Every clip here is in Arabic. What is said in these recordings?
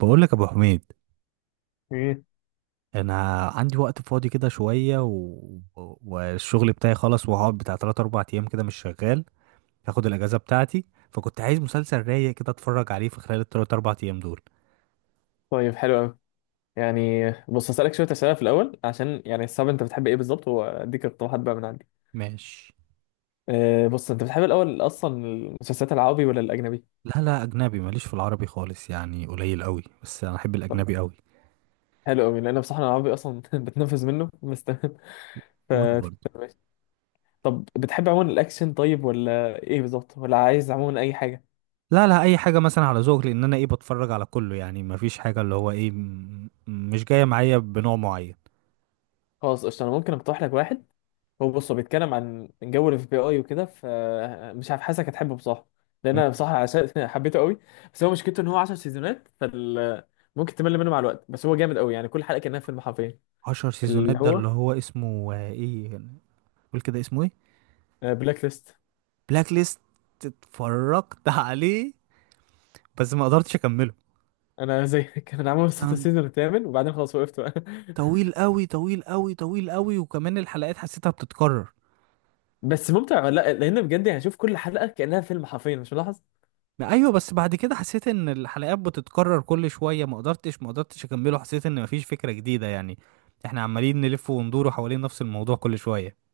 بقول لك يا ابو حميد، مم. انا عندي وقت فاضي كده شويه و... والشغل بتاعي خلص وهقعد بتاع 3 4 ايام كده مش شغال. هاخد الاجازه بتاعتي. فكنت عايز مسلسل رايق كده اتفرج عليه في خلال ال 3 4 ايام دول. طيب، حلو قوي. يعني بص هسألك شوية أسئلة في الأول عشان يعني الصعب أنت بتحب إيه بالظبط وأديك اقتراحات بقى من عندي. ماشي. أه بص، أنت بتحب الأول أصلا المسلسلات العربي ولا الأجنبي؟ لا، لا، اجنبي، ماليش في العربي خالص، يعني قليل قوي بس انا احب خلاص، الاجنبي قوي. حلو قوي لأن بصراحة أنا العربي أصلا بتنفذ منه، بس تمام. ف وانا برضه. ماشي. طب بتحب عموما الأكشن طيب، ولا إيه بالظبط، ولا عايز عموما أي حاجة؟ لا، لا، اي حاجه مثلا على ذوق، لان انا ايه بتفرج على كله، يعني مفيش حاجه اللي هو ايه مش جايه معايا بنوع معين. خلاص قشطة، أنا ممكن أقترح لك واحد. بص هو بيتكلم عن جو الاف بي اي وكده، فمش عارف حاسك هتحبه بصراحه. لان انا بصراحه عشان حبيته قوي. بس هو مشكلته ان هو 10 سيزونات، ممكن تمل منه مع الوقت، بس هو جامد قوي يعني كل حلقه كانها فيلم حرفيا. 10 سيزونات اللي ده هو اللي هو اسمه ايه، قول كده اسمه ايه. بلاك ليست. بلاك ليست. اتفرجت عليه بس ما قدرتش اكمله. انا زيك انا عامل وصلت كان السيزون الثامن وبعدين خلاص وقفت بقى. طويل قوي طويل قوي طويل قوي، وكمان الحلقات حسيتها بتتكرر. بس ممتع ولا لا؟ لان بجد يعني شوف كل حلقه كانها فيلم حرفيا، مش ملاحظ؟ ما ايوه، بس بعد كده حسيت ان الحلقات بتتكرر كل شويه، ما قدرتش اكمله، حسيت ان مفيش فكره جديده يعني. احنا عمالين نلف وندور حوالين نفس الموضوع كل شويه.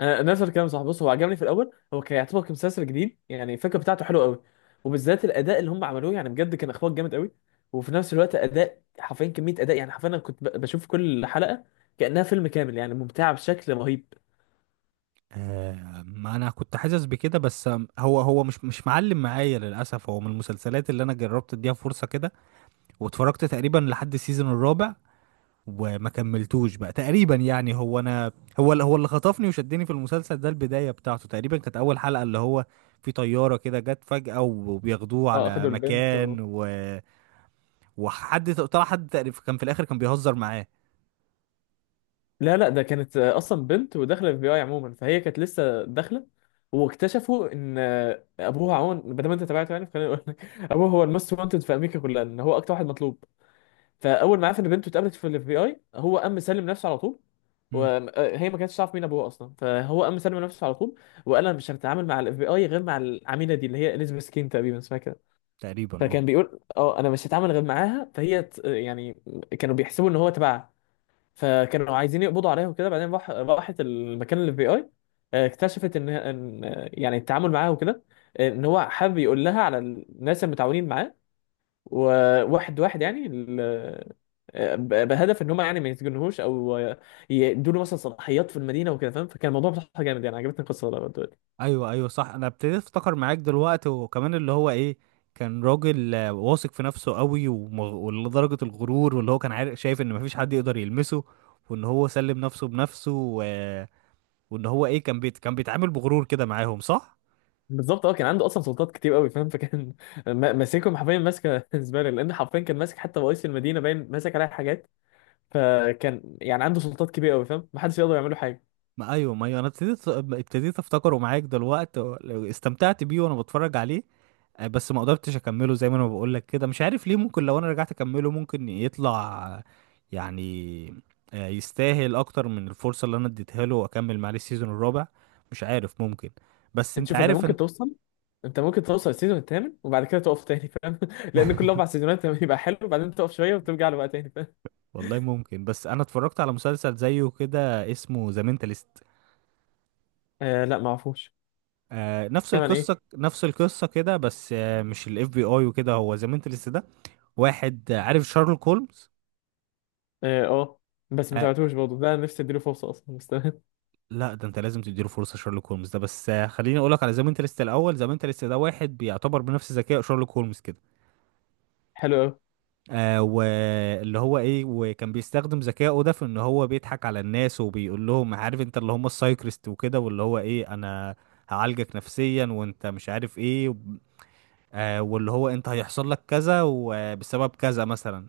نفس الكلام صح. بص هو عجبني في الاول، هو كان يعتبر كمسلسل جديد، يعني الفكره بتاعته حلوه قوي. وبالذات الاداء اللي هم عملوه، يعني بجد كان اخراج جامد قوي. وفي نفس الوقت اداء حرفيا، كميه اداء يعني حرفيا. انا كنت بشوف كل حلقه كانها فيلم كامل، يعني ممتعه بشكل رهيب. آه، ما انا كنت حاسس بكده بس. هو مش معلم معايا للاسف. هو من المسلسلات اللي انا جربت اديها فرصه كده، واتفرجت تقريبا لحد السيزون الرابع وما كملتوش بقى تقريبا. يعني هو اللي خطفني وشدني في المسلسل ده البداية بتاعته. تقريبا كانت اول حلقة اللي هو في طيارة كده جت فجأة وبياخدوه اه، على اخدوا البنت و... مكان و... وحد طلع، حد تقريبا كان في الاخر كان بيهزر معاه. لا لا، ده كانت اصلا بنت وداخله اف بي اي عموما، فهي كانت لسه داخله. واكتشفوا ان ابوها عموما، بدل ما انت تابعته يعني، فخليني اقول لك ابوه هو الموست وانتد في امريكا كلها، ان هو اكتر واحد مطلوب. فاول ما عرف ان بنته اتقابلت في الاف بي اي، هو قام مسلم نفسه على طول. امم وهي ما كانتش تعرف مين ابوه اصلا، فهو قام مسلم نفسه على طول. وقال انا مش هتعامل مع الاف بي اي غير مع العميله دي، اللي هي اليزابيث كين تقريبا اسمها كده. تقريبا اه. فكان بيقول اه انا مش هتعامل غير معاها. فهي يعني كانوا بيحسبوا ان هو تبعها، فكانوا عايزين يقبضوا عليها وكده. بعدين راحت المكان الاف بي اي، اكتشفت ان ان يعني التعامل معاها وكده، ان هو حابب يقول لها على الناس المتعاونين معاه. وواحد واحد يعني بهدف ان هم يعني ما يتجنهوش او يدوا له مثلا صلاحيات في المدينه وكده، فاهم؟ فكان الموضوع بصراحه جامد، يعني عجبتني القصه لغاية دلوقتي. ايوه ايوه صح، انا ابتديت افتكر معاك دلوقتي. وكمان اللي هو ايه، كان راجل واثق في نفسه قوي، ولدرجة الغرور، واللي هو كان عارف شايف ان مفيش حد يقدر يلمسه، وان هو سلم نفسه بنفسه و... وان هو ايه كان كان بيتعامل بغرور كده معاهم، صح. بالظبط اه، كان عنده اصلا سلطات كتير قوي، فاهم؟ فكان ماسكهم حرفيا، ماسكه زباله. لان حرفيا كان ماسك حتى رئيس المدينه، باين ماسك عليها حاجات. فكان يعني عنده سلطات كبيره قوي، فاهم؟ ما حدش يقدر يعمل له حاجه. ما ايوه ما ايوه، انا ابتديت افتكره معاك دلوقتي. استمتعت بيه وانا بتفرج عليه. بس ما قدرتش اكمله زي ما انا بقول لك كده، مش عارف ليه. ممكن لو انا رجعت اكمله ممكن يطلع يعني يستاهل اكتر من الفرصة اللي انا اديتها له واكمل معاه السيزون الرابع. مش عارف، ممكن. بس انت انت شوف، انت عارف ممكن انت. توصل انت ممكن توصل السيزون الثامن وبعد كده تقف تاني، فاهم؟ لان كل اربع سيزونات يبقى حلو، وبعدين تقف شويه وترجع له بقى تاني، فاهم؟ والله ممكن، بس انا اتفرجت على مسلسل زيه كده اسمه ذا مينتالست. آه لا، ما اعرفوش. آه نفس كمان ايه؟ القصة نفس القصة كده، بس آه مش الاف بي اي وكده. هو ذا مينتالست ده واحد عارف شارلوك هولمز؟ اه، آه. بس ما آه تابعتوش برضه، ده نفسي اديله فرصه اصلا، بس تمام. لا، ده انت لازم تديله فرصة. شارلوك هولمز ده بس خليني اقولك على ذا مينتالست الاول. ذا مينتالست ده واحد بيعتبر بنفس ذكاء شارلوك هولمز كده. حلو قوي. واللي هو ايه، وكان بيستخدم ذكائه ده في ان هو بيضحك على الناس، وبيقول لهم عارف انت اللي هم السايكريست وكده، واللي هو ايه انا هعالجك نفسيا وانت مش عارف ايه. واللي هو انت هيحصل لك كذا وبسبب كذا مثلا.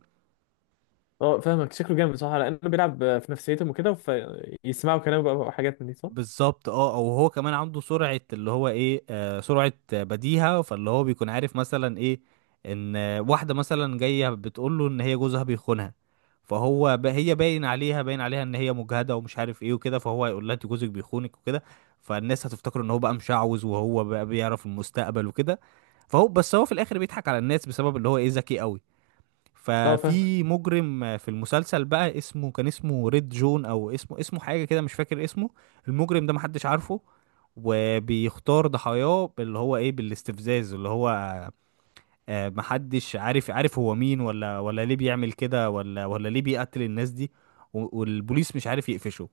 اه فاهمك، شكله جامد صح، لانه بيلعب في نفسيتهم وكده، فيسمعوا كلامه بقى وحاجات من دي، صح. بالظبط اه. او هو كمان عنده سرعة اللي هو ايه سرعة بديهة. فاللي هو بيكون عارف مثلا ايه ان واحدة مثلا جاية بتقول له ان هي جوزها بيخونها، فهو هي باين عليها باين عليها ان هي مجهدة ومش عارف ايه وكده، فهو هيقول لها انت جوزك بيخونك وكده. فالناس هتفتكر ان هو بقى مشعوذ وهو بقى بيعرف المستقبل وكده. فهو بس هو في الاخر بيضحك على الناس بسبب اللي هو ايه ذكي قوي. اه فاهم. ففي مجرم في المسلسل بقى اسمه، كان اسمه ريد جون او اسمه حاجه كده مش فاكر اسمه. المجرم ده محدش عارفه، وبيختار ضحاياه اللي هو ايه بالاستفزاز. اللي هو محدش عارف، عارف هو مين ولا ليه بيعمل كده ولا ليه بيقتل الناس دي. والبوليس مش عارف يقفشه.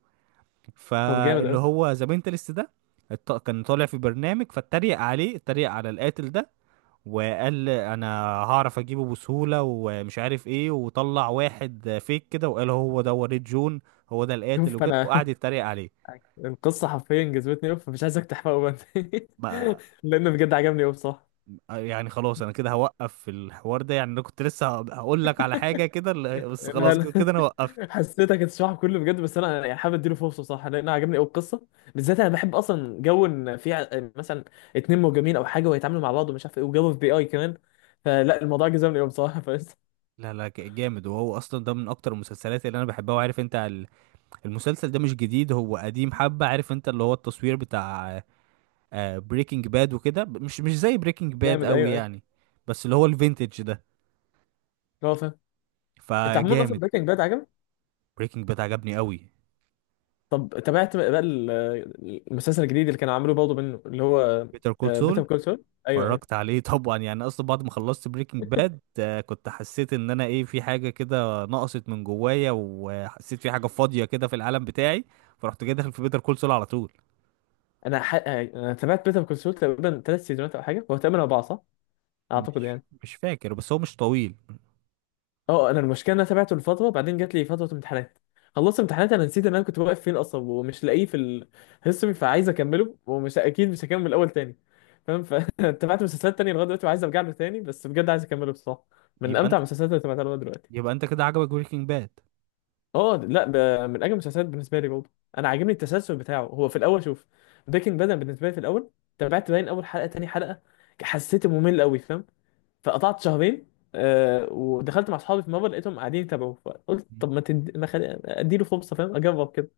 طب جامد فاللي قوي. هو ذا مينتالست ده كان طالع في برنامج فاتريق عليه، اتريق على القاتل ده، وقال انا هعرف اجيبه بسهولة ومش عارف ايه. وطلع واحد فيك كده وقال هو ده وليد جون، هو ده القاتل شوف وكده، انا وقعد يتريق عليه. القصه حرفيا جذبتني قوي، فمش عايزك تحرقه بقى. ما لانه بجد عجبني قوي بصراحه. يعني خلاص، انا كده هوقف في الحوار ده. يعني انا كنت لسه هقول لك على حاجة كده بس انا خلاص، كده كده أنا انا وقفت. حسيتك هتشرح كله بجد. بس انا يعني حابب اديله فرصه، صح، لان أنا عجبني قوي القصه. بالذات انا بحب اصلا جو ان في مثلا اتنين مهاجمين او حاجه ويتعاملوا مع بعض ومش عارف ايه، وجو في بي اي كمان. فلا، الموضوع جذبني قوي بصراحه. فلسه لا لا، جامد. وهو اصلا ده من اكتر المسلسلات اللي انا بحبها. وعارف انت المسلسل ده مش جديد، هو قديم حبة. عارف انت اللي هو التصوير بتاع بريكنج باد وكده، مش زي بريكنج باد جامد، قوي ايوه ايوه. يعني، بس اللي هو الفينتج ده هو فاهم. انت عموما اصلا فجامد. بريكنج باد عجبك؟ بريكنج باد عجبني قوي. طب تابعت بقى المسلسل الجديد اللي كانوا عاملوه برضه منه، اللي هو بيتر كول بيتر سول كول سول؟ ايوه اتفرجت ايوه. عليه طبعا، يعني اصلا بعد ما خلصت بريكنج باد كنت حسيت ان انا ايه في حاجه كده نقصت من جوايا، وحسيت في حاجه فاضيه كده في العالم بتاعي، فرحت جاي داخل في بيتر كول سول على طول. انا ح... آه، انا تابعت بيتر كول سول تقريبا 3 سيزونات او حاجه، هو تقريبا اربعه صح، اعتقد مش يعني. مش فاكر بس هو مش طويل. اه، انا المشكله إن انا تابعته لفتره بعدين جات لي فتره امتحانات. خلصت امتحانات انا نسيت ان انا كنت واقف فين اصلا، ومش لاقيه في الهيستوري. فعايز اكمله ومش اكيد، مش هكمل الاول تاني، فاهم؟ فتابعت مسلسلات تانية لغايه دلوقتي، وعايز ارجع له تاني، بس بجد عايز اكمله بصراحه. من يبقى امتع انت، المسلسلات اللي تابعتها لغايه دلوقتي. يبقى انت كده عجبك بريكنج باد. اه لا، ده من اجمل المسلسلات بالنسبه لي برضه. انا عاجبني التسلسل بتاعه. هو في الاول شوف، بريكنج باد أنا بالنسبه لي في الاول تابعت باين اول حلقه تاني حلقه، حسيت ممل قوي، فاهم؟ فقطعت شهرين. آه، ودخلت مع اصحابي في مره لقيتهم قاعدين يتابعوا، فقلت طب ما تدي ما خلي... اديله فرصه، فاهم، اجرب كده.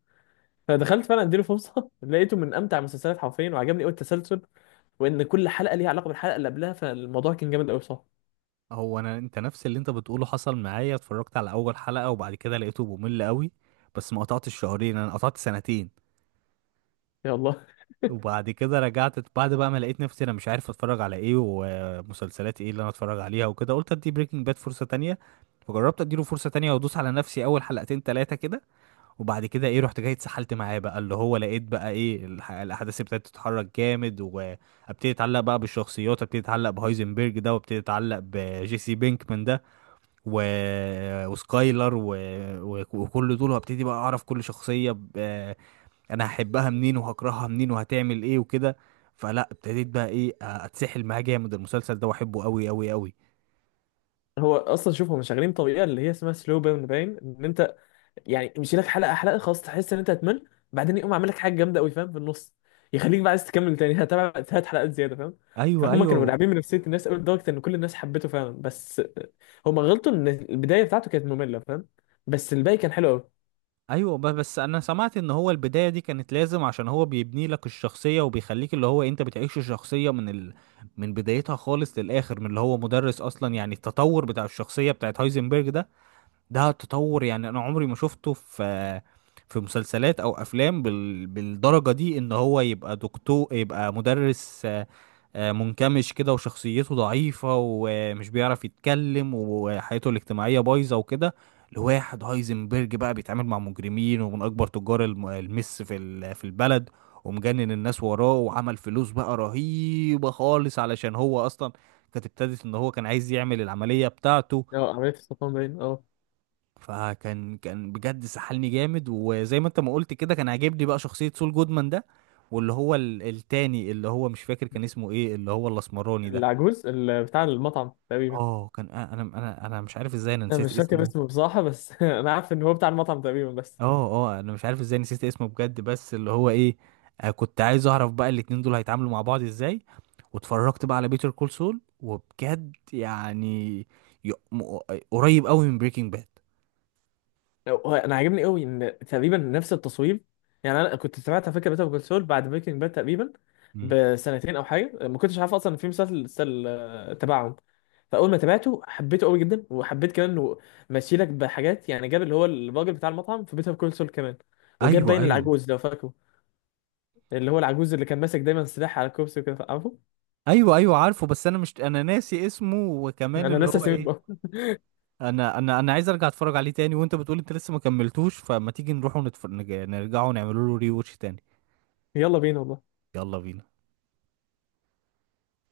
فدخلت فعلا اديله فرصه، لقيته من امتع المسلسلات حرفيا، وعجبني قوي التسلسل، وان كل حلقه ليها علاقه بالحلقه اللي قبلها، فالموضوع كان جامد قوي، صح. هو انا، انت نفس اللي انت بتقوله حصل معايا. اتفرجت على اول حلقه وبعد كده لقيته ممل قوي، بس ما قطعتش شهرين، انا قطعت سنتين. يا الله. وبعد كده رجعت. بعد بقى ما لقيت نفسي انا مش عارف اتفرج على ايه ومسلسلات ايه اللي انا اتفرج عليها وكده، قلت ادي بريكنج باد فرصة تانية. فجربت اديله فرصة تانية وادوس على نفسي اول حلقتين تلاتة كده. وبعد كده ايه، رحت جاي اتسحلت معاه بقى. اللي هو لقيت بقى ايه الاحداث ابتدت تتحرك جامد، وابتدي اتعلق بقى بالشخصيات، ابتدي اتعلق بهايزنبرج ده، وابتدي اتعلق بجيسي بينكمان ده و... وسكايلر و... و... وكل دول. وابتدي بقى اعرف كل شخصية انا هحبها منين وهكرهها منين وهتعمل ايه وكده. فلا ابتديت بقى ايه اتسحل معاه جامد المسلسل ده، واحبه قوي قوي قوي. هو اصلا شوف هم شغالين بطريقه اللي هي اسمها سلو بيرن. باين ان انت يعني يمشي لك حلقه حلقه، خلاص تحس ان انت هتمل، بعدين يقوم عامل لك حاجه جامده قوي فاهم، في النص، يخليك بقى عايز تكمل تاني هتابع هات حلقات زياده، فاهم؟ ايوه فهم كانوا ايوه لاعبين بنفسيه الناس قوي، لدرجه ان كل الناس حبته فعلا. بس هم غلطوا ان البدايه بتاعته كانت ممله، فاهم؟ بس الباقي كان حلو قوي. ايوه بس انا سمعت ان هو البدايه دي كانت لازم، عشان هو بيبني لك الشخصيه وبيخليك اللي هو انت بتعيش الشخصيه من من بدايتها خالص للاخر. من اللي هو مدرس اصلا، يعني التطور بتاع الشخصيه بتاعت هايزنبرج ده، ده تطور يعني انا عمري ما شفته في في مسلسلات او افلام بالدرجة دي. ان هو يبقى دكتور، يبقى مدرس منكمش كده وشخصيته ضعيفة ومش بيعرف يتكلم وحياته الاجتماعية بايظة وكده، لواحد هايزنبرج بقى بيتعامل مع مجرمين ومن أكبر تجار المس في في البلد، ومجنن الناس وراه، وعمل فلوس بقى رهيبة خالص. علشان هو أصلا كانت ابتدت إن هو كان عايز يعمل العملية بتاعته. اه، عمليه السرطان باين، اه. فكان بجد سحلني جامد. وزي ما انت ما قلت كده، كان عاجبني بقى شخصية سول جودمان ده، واللي هو التاني اللي هو مش فاكر كان اسمه ايه، اللي هو الاسمراني ده. العجوز بتاع المطعم تقريبا. اه كان، انا مش عارف ازاي انا انا نسيت مش فاكر اسمه. اسمه بصراحه، بس انا عارف ان هو بتاع المطعم تقريبا بس. اه اه، مش عارف ازاي نسيت اسمه بجد. بس اللي هو ايه كنت عايز اعرف بقى الاتنين دول هيتعاملوا مع بعض ازاي. واتفرجت بقى على بيتر كول سول وبجد يعني ي- م- قريب قوي من بريكنج باد. هو انا عاجبني قوي ان تقريبا نفس التصوير. يعني انا كنت سمعت على فكره بيتر كول سول بعد بريكنج باد تقريبا بسنتين او حاجه. ما كنتش عارف اصلا ان في مسلسل مسلسل، آه، تبعهم. فاول ما تابعته حبيته قوي جدا، وحبيت كمان انه ماشي لك بحاجات، يعني جاب اللي هو الراجل بتاع المطعم في بيتر كول سول كمان. وجاب ايوه باين ايوه. العجوز لو فاكره، اللي هو العجوز اللي كان ماسك دايما سلاح على الكرسي وكده، عارفه؟ ايوه ايوه عارفه، بس انا مش انا ناسي اسمه. وكمان انا اللي ناسي هو اسمه ايه بقى. انا عايز ارجع اتفرج عليه تاني. وانت بتقول انت لسه ما كملتوش، فما تيجي نروح ونتفرج نرجعه ونعمله له ري واتش تاني. يلا بينا والله. يلا بينا.